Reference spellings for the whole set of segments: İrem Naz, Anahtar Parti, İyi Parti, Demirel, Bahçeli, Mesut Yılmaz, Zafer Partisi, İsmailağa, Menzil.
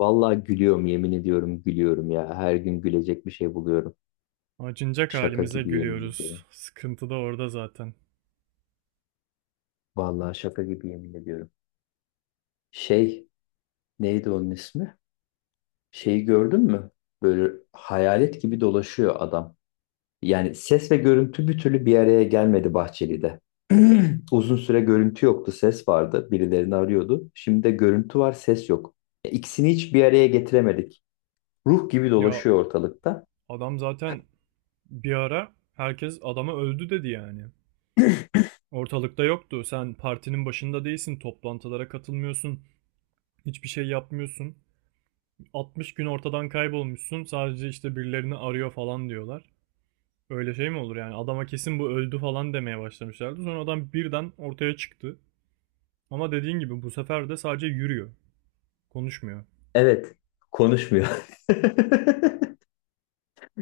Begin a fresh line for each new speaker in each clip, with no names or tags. Vallahi gülüyorum yemin ediyorum gülüyorum ya. Her gün gülecek bir şey buluyorum.
Acınacak
Şaka
halimize
gibi yemin
gülüyoruz.
ediyorum.
Sıkıntı da orada zaten.
Vallahi şaka gibi yemin ediyorum. Şey neydi onun ismi? Şeyi gördün mü? Böyle hayalet gibi dolaşıyor adam. Yani ses ve görüntü bir türlü bir araya gelmedi Bahçeli'de. Uzun süre görüntü yoktu, ses vardı. Birilerini arıyordu. Şimdi de görüntü var, ses yok. İkisini hiç bir araya getiremedik. Ruh gibi
Ya
dolaşıyor ortalıkta.
adam zaten bir ara herkes adama öldü dedi yani. Ortalıkta yoktu. Sen partinin başında değilsin, toplantılara katılmıyorsun, hiçbir şey yapmıyorsun. 60 gün ortadan kaybolmuşsun. Sadece işte birilerini arıyor falan diyorlar. Öyle şey mi olur yani? Adama kesin bu öldü falan demeye başlamışlardı. Sonra adam birden ortaya çıktı. Ama dediğin gibi bu sefer de sadece yürüyor. Konuşmuyor.
Evet, konuşmuyor.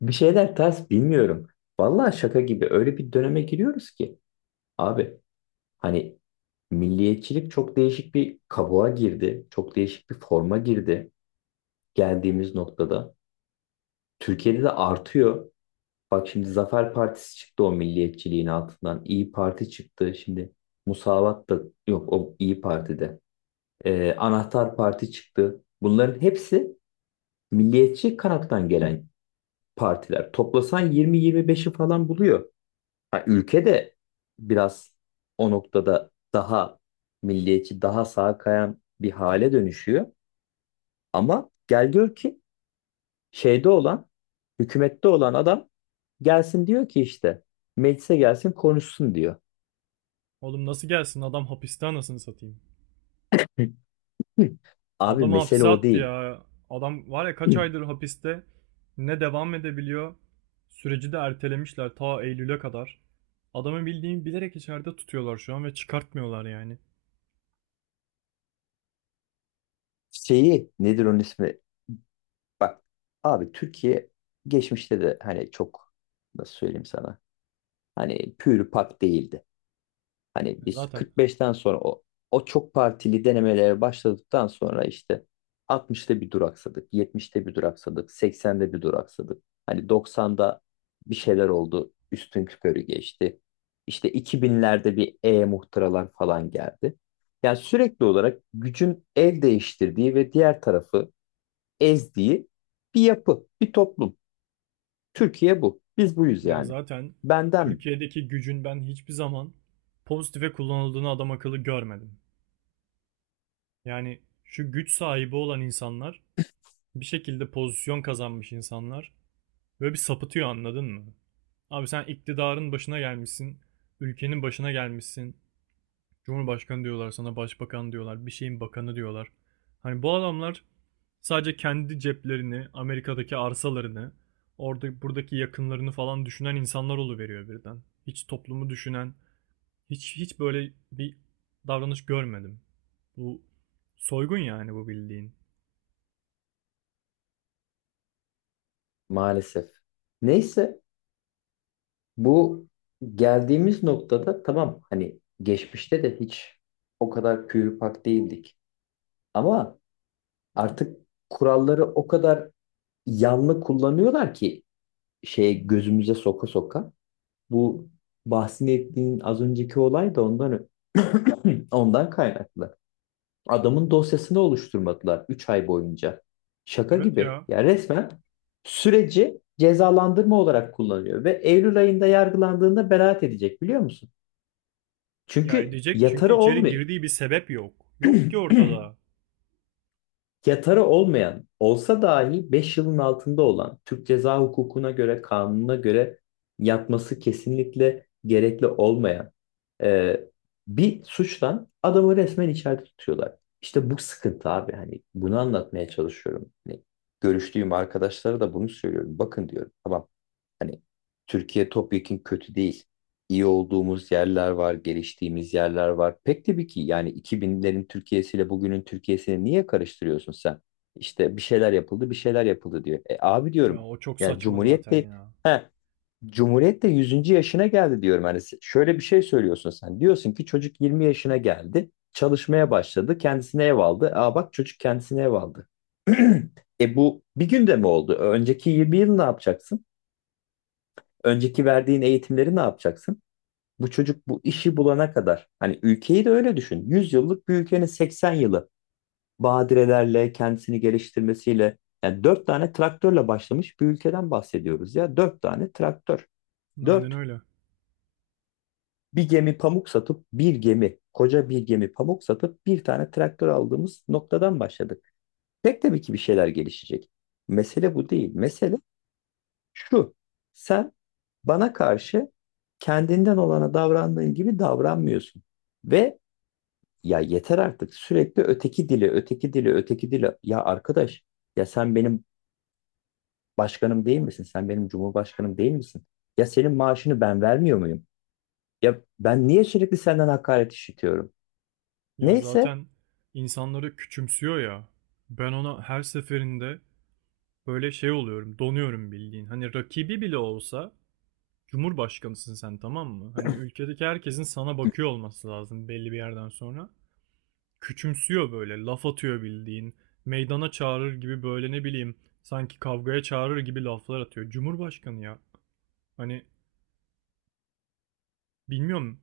Bir şeyler ters, bilmiyorum. Vallahi şaka gibi öyle bir döneme giriyoruz ki. Abi, hani milliyetçilik çok değişik bir kabuğa girdi. Çok değişik bir forma girdi geldiğimiz noktada. Türkiye'de de artıyor. Bak şimdi, Zafer Partisi çıktı o milliyetçiliğin altından. İyi Parti çıktı. Şimdi Musavat da yok o İyi Parti'de. Anahtar Parti çıktı. Bunların hepsi milliyetçi kanattan gelen partiler. Toplasan 20-25'i falan buluyor. Ha, ülke de biraz o noktada daha milliyetçi, daha sağa kayan bir hale dönüşüyor. Ama gel gör ki şeyde olan, hükümette olan adam gelsin diyor ki işte meclise gelsin konuşsun diyor.
Oğlum nasıl gelsin? Adam hapiste anasını satayım.
Hı. Abi,
Adam
mesele
hapse
o
attı
değil.
ya. Adam var ya kaç
Hı.
aydır hapiste ne devam edebiliyor. Süreci de ertelemişler ta Eylül'e kadar. Adamı bildiğin bilerek içeride tutuyorlar şu an ve çıkartmıyorlar yani.
Şeyi nedir onun ismi? Bak abi, Türkiye geçmişte de hani çok, nasıl söyleyeyim sana, hani pür pak değildi. Hani
Ya
biz
Zaten
45'ten sonra o çok partili denemelere başladıktan sonra işte 60'ta bir duraksadık, 70'te bir duraksadık, 80'de bir duraksadık. Hani 90'da bir şeyler oldu, üstün körü geçti. İşte 2000'lerde bir muhtıralar falan geldi. Yani sürekli olarak gücün el değiştirdiği ve diğer tarafı ezdiği bir yapı, bir toplum. Türkiye bu. Biz buyuz
ya
yani.
zaten
Benden mi?
Türkiye'deki gücün ben hiçbir zaman pozitife kullanıldığını adam akıllı görmedim. Yani şu güç sahibi olan insanlar bir şekilde pozisyon kazanmış insanlar. Böyle bir sapıtıyor anladın mı? Abi sen iktidarın başına gelmişsin. Ülkenin başına gelmişsin. Cumhurbaşkanı diyorlar sana, başbakan diyorlar, bir şeyin bakanı diyorlar. Hani bu adamlar sadece kendi ceplerini, Amerika'daki arsalarını, orada buradaki yakınlarını falan düşünen insanlar oluveriyor birden. Hiç toplumu düşünen, hiç böyle bir davranış görmedim. Bu soygun yani bu bildiğin.
Maalesef. Neyse. Bu geldiğimiz noktada tamam, hani geçmişte de hiç o kadar pak değildik. Ama artık kuralları o kadar yanlı kullanıyorlar ki şeye, gözümüze soka soka. Bu bahsini ettiğin az önceki olay da ondan kaynaklı. Adamın dosyasını oluşturmadılar 3 ay boyunca. Şaka
Evet
gibi.
ya.
Ya resmen süreci cezalandırma olarak kullanıyor ve Eylül ayında yargılandığında beraat edecek, biliyor musun?
Ya
Çünkü
edecek çünkü
yatarı
içeri
olmuyor.
girdiği bir sebep yok. Yok ki ortada.
Yatarı olmayan olsa dahi 5 yılın altında olan Türk ceza hukukuna göre, kanununa göre yatması kesinlikle gerekli olmayan e, bir suçtan adamı resmen içeride tutuyorlar. İşte bu sıkıntı abi, hani bunu anlatmaya çalışıyorum. Hani görüştüğüm arkadaşlara da bunu söylüyorum. Bakın diyorum, tamam, hani Türkiye topyekün kötü değil. İyi olduğumuz yerler var, geliştiğimiz yerler var. Pek tabii ki yani, 2000'lerin Türkiye'siyle bugünün Türkiye'sini niye karıştırıyorsun sen? İşte bir şeyler yapıldı, bir şeyler yapıldı diyor. E abi,
Ya
diyorum
o çok
yani
saçma zaten ya.
He, Cumhuriyet de yüzüncü yaşına geldi diyorum. Hani şöyle bir şey söylüyorsun sen. Diyorsun ki çocuk 20 yaşına geldi, çalışmaya başladı, kendisine ev aldı. Aa, bak çocuk kendisine ev aldı. Bu bir günde mi oldu? Önceki 20 yıl ne yapacaksın? Önceki verdiğin eğitimleri ne yapacaksın? Bu çocuk bu işi bulana kadar. Hani ülkeyi de öyle düşün. 100 yıllık bir ülkenin 80 yılı badirelerle, kendisini geliştirmesiyle. Yani 4 tane traktörle başlamış bir ülkeden bahsediyoruz ya. 4 tane traktör.
Aynen
dört
öyle.
Bir gemi pamuk satıp koca bir gemi pamuk satıp bir tane traktör aldığımız noktadan başladık. Pek tabii ki bir şeyler gelişecek. Mesele bu değil. Mesele şu. Sen bana karşı kendinden olana davrandığın gibi davranmıyorsun. Ve ya yeter artık, sürekli öteki dili, öteki dili, öteki dili. Ya arkadaş, ya sen benim başkanım değil misin? Sen benim cumhurbaşkanım değil misin? Ya senin maaşını ben vermiyor muyum? Ya ben niye sürekli senden hakaret işitiyorum?
Ya
Neyse,
zaten insanları küçümsüyor ya. Ben ona her seferinde böyle şey oluyorum, donuyorum bildiğin. Hani rakibi bile olsa Cumhurbaşkanısın sen, tamam mı? Hani ülkedeki herkesin sana bakıyor olması lazım belli bir yerden sonra. Küçümsüyor böyle, laf atıyor bildiğin. Meydana çağırır gibi böyle ne bileyim, sanki kavgaya çağırır gibi laflar atıyor. Cumhurbaşkanı ya. Hani bilmiyorum.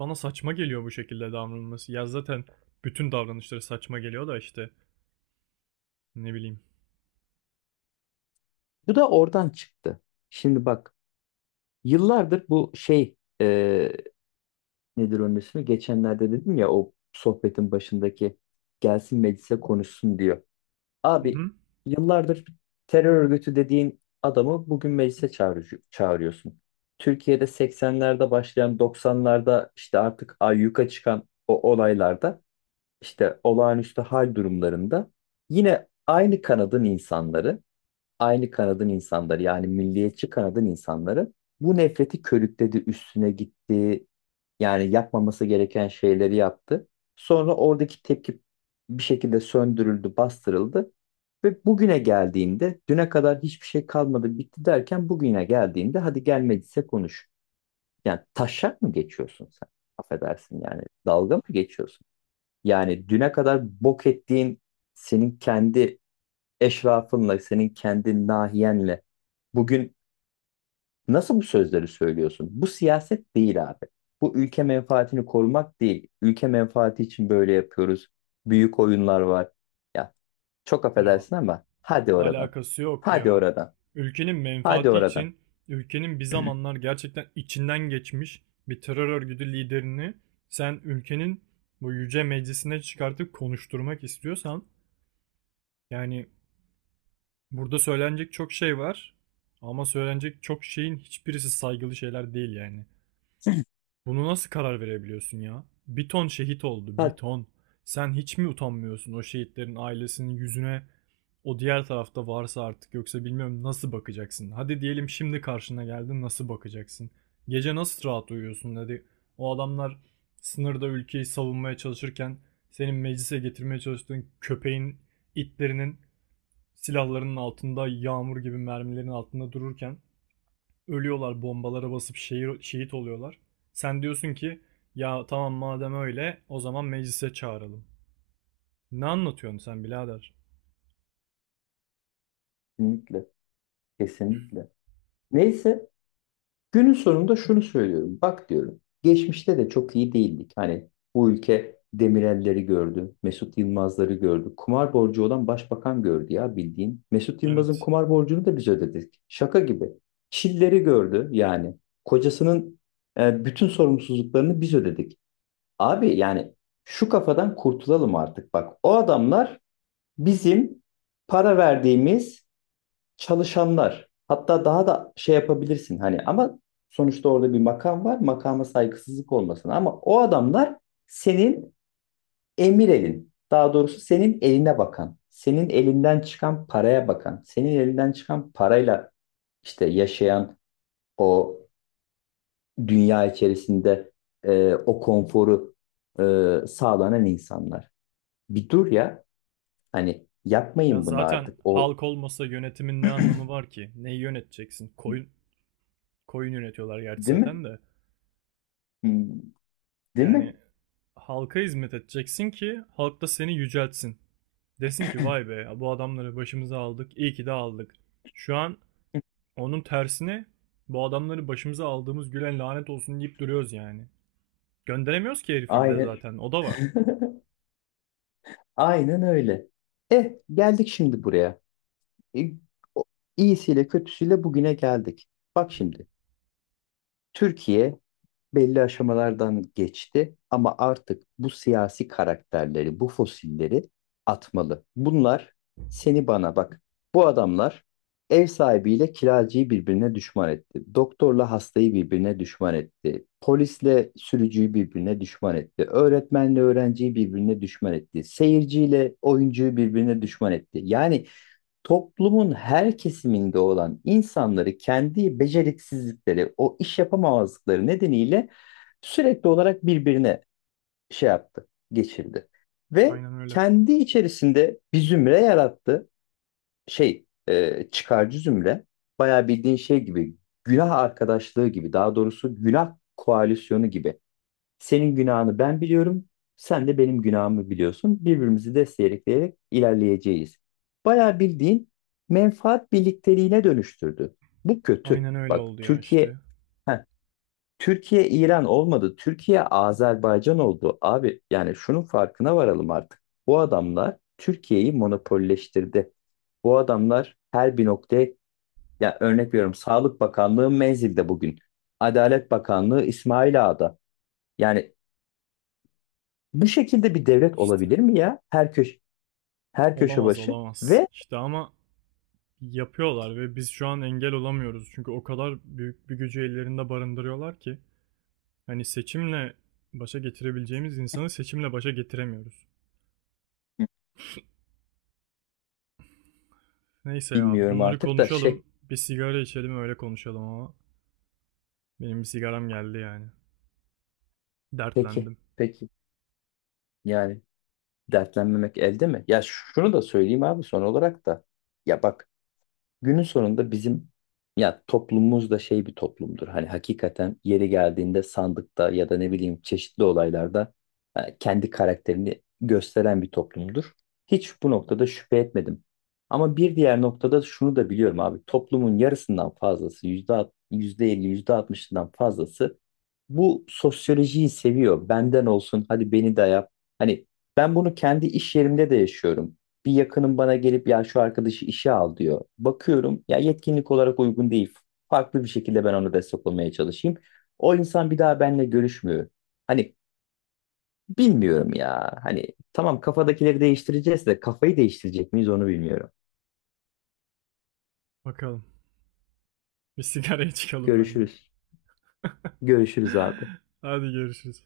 Bana saçma geliyor bu şekilde davranılması. Ya zaten bütün davranışları saçma geliyor da işte ne bileyim.
bu da oradan çıktı. Şimdi bak, yıllardır bu şey, nedir onun ismi? Geçenlerde dedim ya, o sohbetin başındaki gelsin meclise konuşsun diyor.
Hı
Abi,
hı.
yıllardır terör örgütü dediğin adamı bugün meclise çağırıyorsun. Türkiye'de 80'lerde başlayan, 90'larda işte artık ayyuka çıkan o olaylarda, işte olağanüstü hal durumlarında yine aynı kanadın insanları, aynı kanadın insanları, yani milliyetçi kanadın insanları bu nefreti körükledi, üstüne gitti. Yani yapmaması gereken şeyleri yaptı. Sonra oradaki tepki bir şekilde söndürüldü, bastırıldı. Ve bugüne geldiğinde, düne kadar hiçbir şey kalmadı, bitti derken, bugüne geldiğinde hadi gelmediyse konuş. Yani taşak mı geçiyorsun sen? Affedersin yani, dalga mı geçiyorsun? Yani düne kadar bok ettiğin senin kendi eşrafınla, senin kendi nahiyenle bugün nasıl bu sözleri söylüyorsun? Bu siyaset değil abi. Bu ülke menfaatini korumak değil. Ülke menfaati için böyle yapıyoruz. Büyük oyunlar var. Ya çok
Ya
affedersin ama hadi oradan.
alakası yok
Hadi
ya.
oradan.
Ülkenin
Hadi
menfaati
oradan.
için ülkenin bir zamanlar gerçekten içinden geçmiş bir terör örgütü liderini sen ülkenin bu yüce meclisine çıkartıp konuşturmak istiyorsan yani burada söylenecek çok şey var ama söylenecek çok şeyin hiçbirisi saygılı şeyler değil yani. Bunu nasıl karar verebiliyorsun ya? Bir ton şehit oldu, bir
Hadi.
ton. Sen hiç mi utanmıyorsun o şehitlerin ailesinin yüzüne? O diğer tarafta varsa artık yoksa bilmiyorum nasıl bakacaksın? Hadi diyelim şimdi karşına geldi nasıl bakacaksın? Gece nasıl rahat uyuyorsun? Hadi o adamlar sınırda ülkeyi savunmaya çalışırken senin meclise getirmeye çalıştığın köpeğin, itlerinin silahlarının altında, yağmur gibi mermilerin altında dururken ölüyorlar bombalara basıp şehir, şehit oluyorlar. Sen diyorsun ki ya tamam madem öyle o zaman meclise çağıralım. Ne anlatıyorsun sen birader?
Kesinlikle. Kesinlikle. Neyse. Günün sonunda şunu söylüyorum. Bak diyorum. Geçmişte de çok iyi değildik. Hani bu ülke Demirel'leri gördü. Mesut Yılmaz'ları gördü. Kumar borcu olan başbakan gördü ya bildiğin. Mesut Yılmaz'ın
Evet.
kumar borcunu da biz ödedik. Şaka gibi. Çilleri gördü yani. Kocasının bütün sorumsuzluklarını biz ödedik. Abi yani şu kafadan kurtulalım artık. Bak, o adamlar bizim para verdiğimiz çalışanlar. Hatta daha da şey yapabilirsin hani, ama sonuçta orada bir makam var. Makama saygısızlık olmasın ama o adamlar senin emir elin. Daha doğrusu, senin eline bakan, senin elinden çıkan paraya bakan, senin elinden çıkan parayla işte yaşayan, o dünya içerisinde o konforu sağlanan insanlar. Bir dur ya, hani
Ya
yapmayın bunu
zaten
artık. O
halk olmasa yönetimin ne anlamı var ki? Neyi yöneteceksin? Koyun, koyun yönetiyorlar gerçi
değil mi?
zaten de.
Hmm, değil
Yani
mi?
halka hizmet edeceksin ki halk da seni yüceltsin. Desin ki vay be bu adamları başımıza aldık iyi ki de aldık. Şu an onun tersine bu adamları başımıza aldığımız gülen lanet olsun deyip duruyoruz yani. Gönderemiyoruz ki herifi bir de
Aynen.
zaten. O da var.
Aynen öyle. E geldik şimdi buraya. E, o- iyisiyle kötüsüyle bugüne geldik. Bak şimdi. Türkiye belli aşamalardan geçti ama artık bu siyasi karakterleri, bu fosilleri atmalı. Bunlar, seni bana bak. Bu adamlar ev sahibiyle kiracıyı birbirine düşman etti. Doktorla hastayı birbirine düşman etti. Polisle sürücüyü birbirine düşman etti. Öğretmenle öğrenciyi birbirine düşman etti. Seyirciyle oyuncuyu birbirine düşman etti. Yani toplumun her kesiminde olan insanları kendi beceriksizlikleri, o iş yapamamazlıkları nedeniyle sürekli olarak birbirine şey yaptı, geçirdi. Ve
Aynen öyle.
kendi içerisinde bir zümre yarattı. Çıkarcı zümre. Bayağı bildiğin şey gibi, günah arkadaşlığı gibi, daha doğrusu günah koalisyonu gibi. Senin günahını ben biliyorum, sen de benim günahımı biliyorsun. Birbirimizi destekleyerek ilerleyeceğiz. Bayağı bildiğin menfaat birlikteliğine dönüştürdü. Bu kötü.
Aynen öyle
Bak,
oldu ya işte.
Heh, Türkiye İran olmadı. Türkiye Azerbaycan oldu. Abi yani şunun farkına varalım artık. Bu adamlar Türkiye'yi monopolleştirdi. Bu adamlar her bir noktaya, ya örnek veriyorum, Sağlık Bakanlığı Menzil'de bugün. Adalet Bakanlığı İsmailağa'da. Yani bu şekilde bir devlet
İşte.
olabilir mi ya? Her köşe, her köşe
Olamaz
başı
olamaz.
ve
İşte ama yapıyorlar ve biz şu an engel olamıyoruz. Çünkü o kadar büyük bir gücü ellerinde barındırıyorlar ki. Hani seçimle başa getirebileceğimiz insanı seçimle başa getiremiyoruz. Neyse ya
bilmiyorum
bunları
artık da
konuşalım.
şey.
Bir sigara içelim öyle konuşalım ama. Benim bir sigaram geldi yani.
Peki,
Dertlendim.
peki. Yani dertlenmemek elde mi? Ya şunu da söyleyeyim abi son olarak da. Ya bak, günün sonunda bizim ya toplumumuz da şey bir toplumdur. Hani hakikaten yeri geldiğinde sandıkta ya da ne bileyim çeşitli olaylarda kendi karakterini gösteren bir toplumdur. Hiç bu noktada şüphe etmedim. Ama bir diğer noktada şunu da biliyorum abi. Toplumun yarısından fazlası, yüzde elli, yüzde altmışından fazlası bu sosyolojiyi seviyor. Benden olsun, hadi beni de yap. Hani ben bunu kendi iş yerimde de yaşıyorum. Bir yakınım bana gelip ya şu arkadaşı işe al diyor. Bakıyorum, ya yetkinlik olarak uygun değil. Farklı bir şekilde ben ona destek olmaya çalışayım. O insan bir daha benimle görüşmüyor. Hani bilmiyorum ya. Hani tamam, kafadakileri değiştireceğiz de kafayı değiştirecek miyiz, onu bilmiyorum.
Bakalım. Bir sigaraya çıkalım bence.
Görüşürüz. Görüşürüz abi.
Hadi görüşürüz.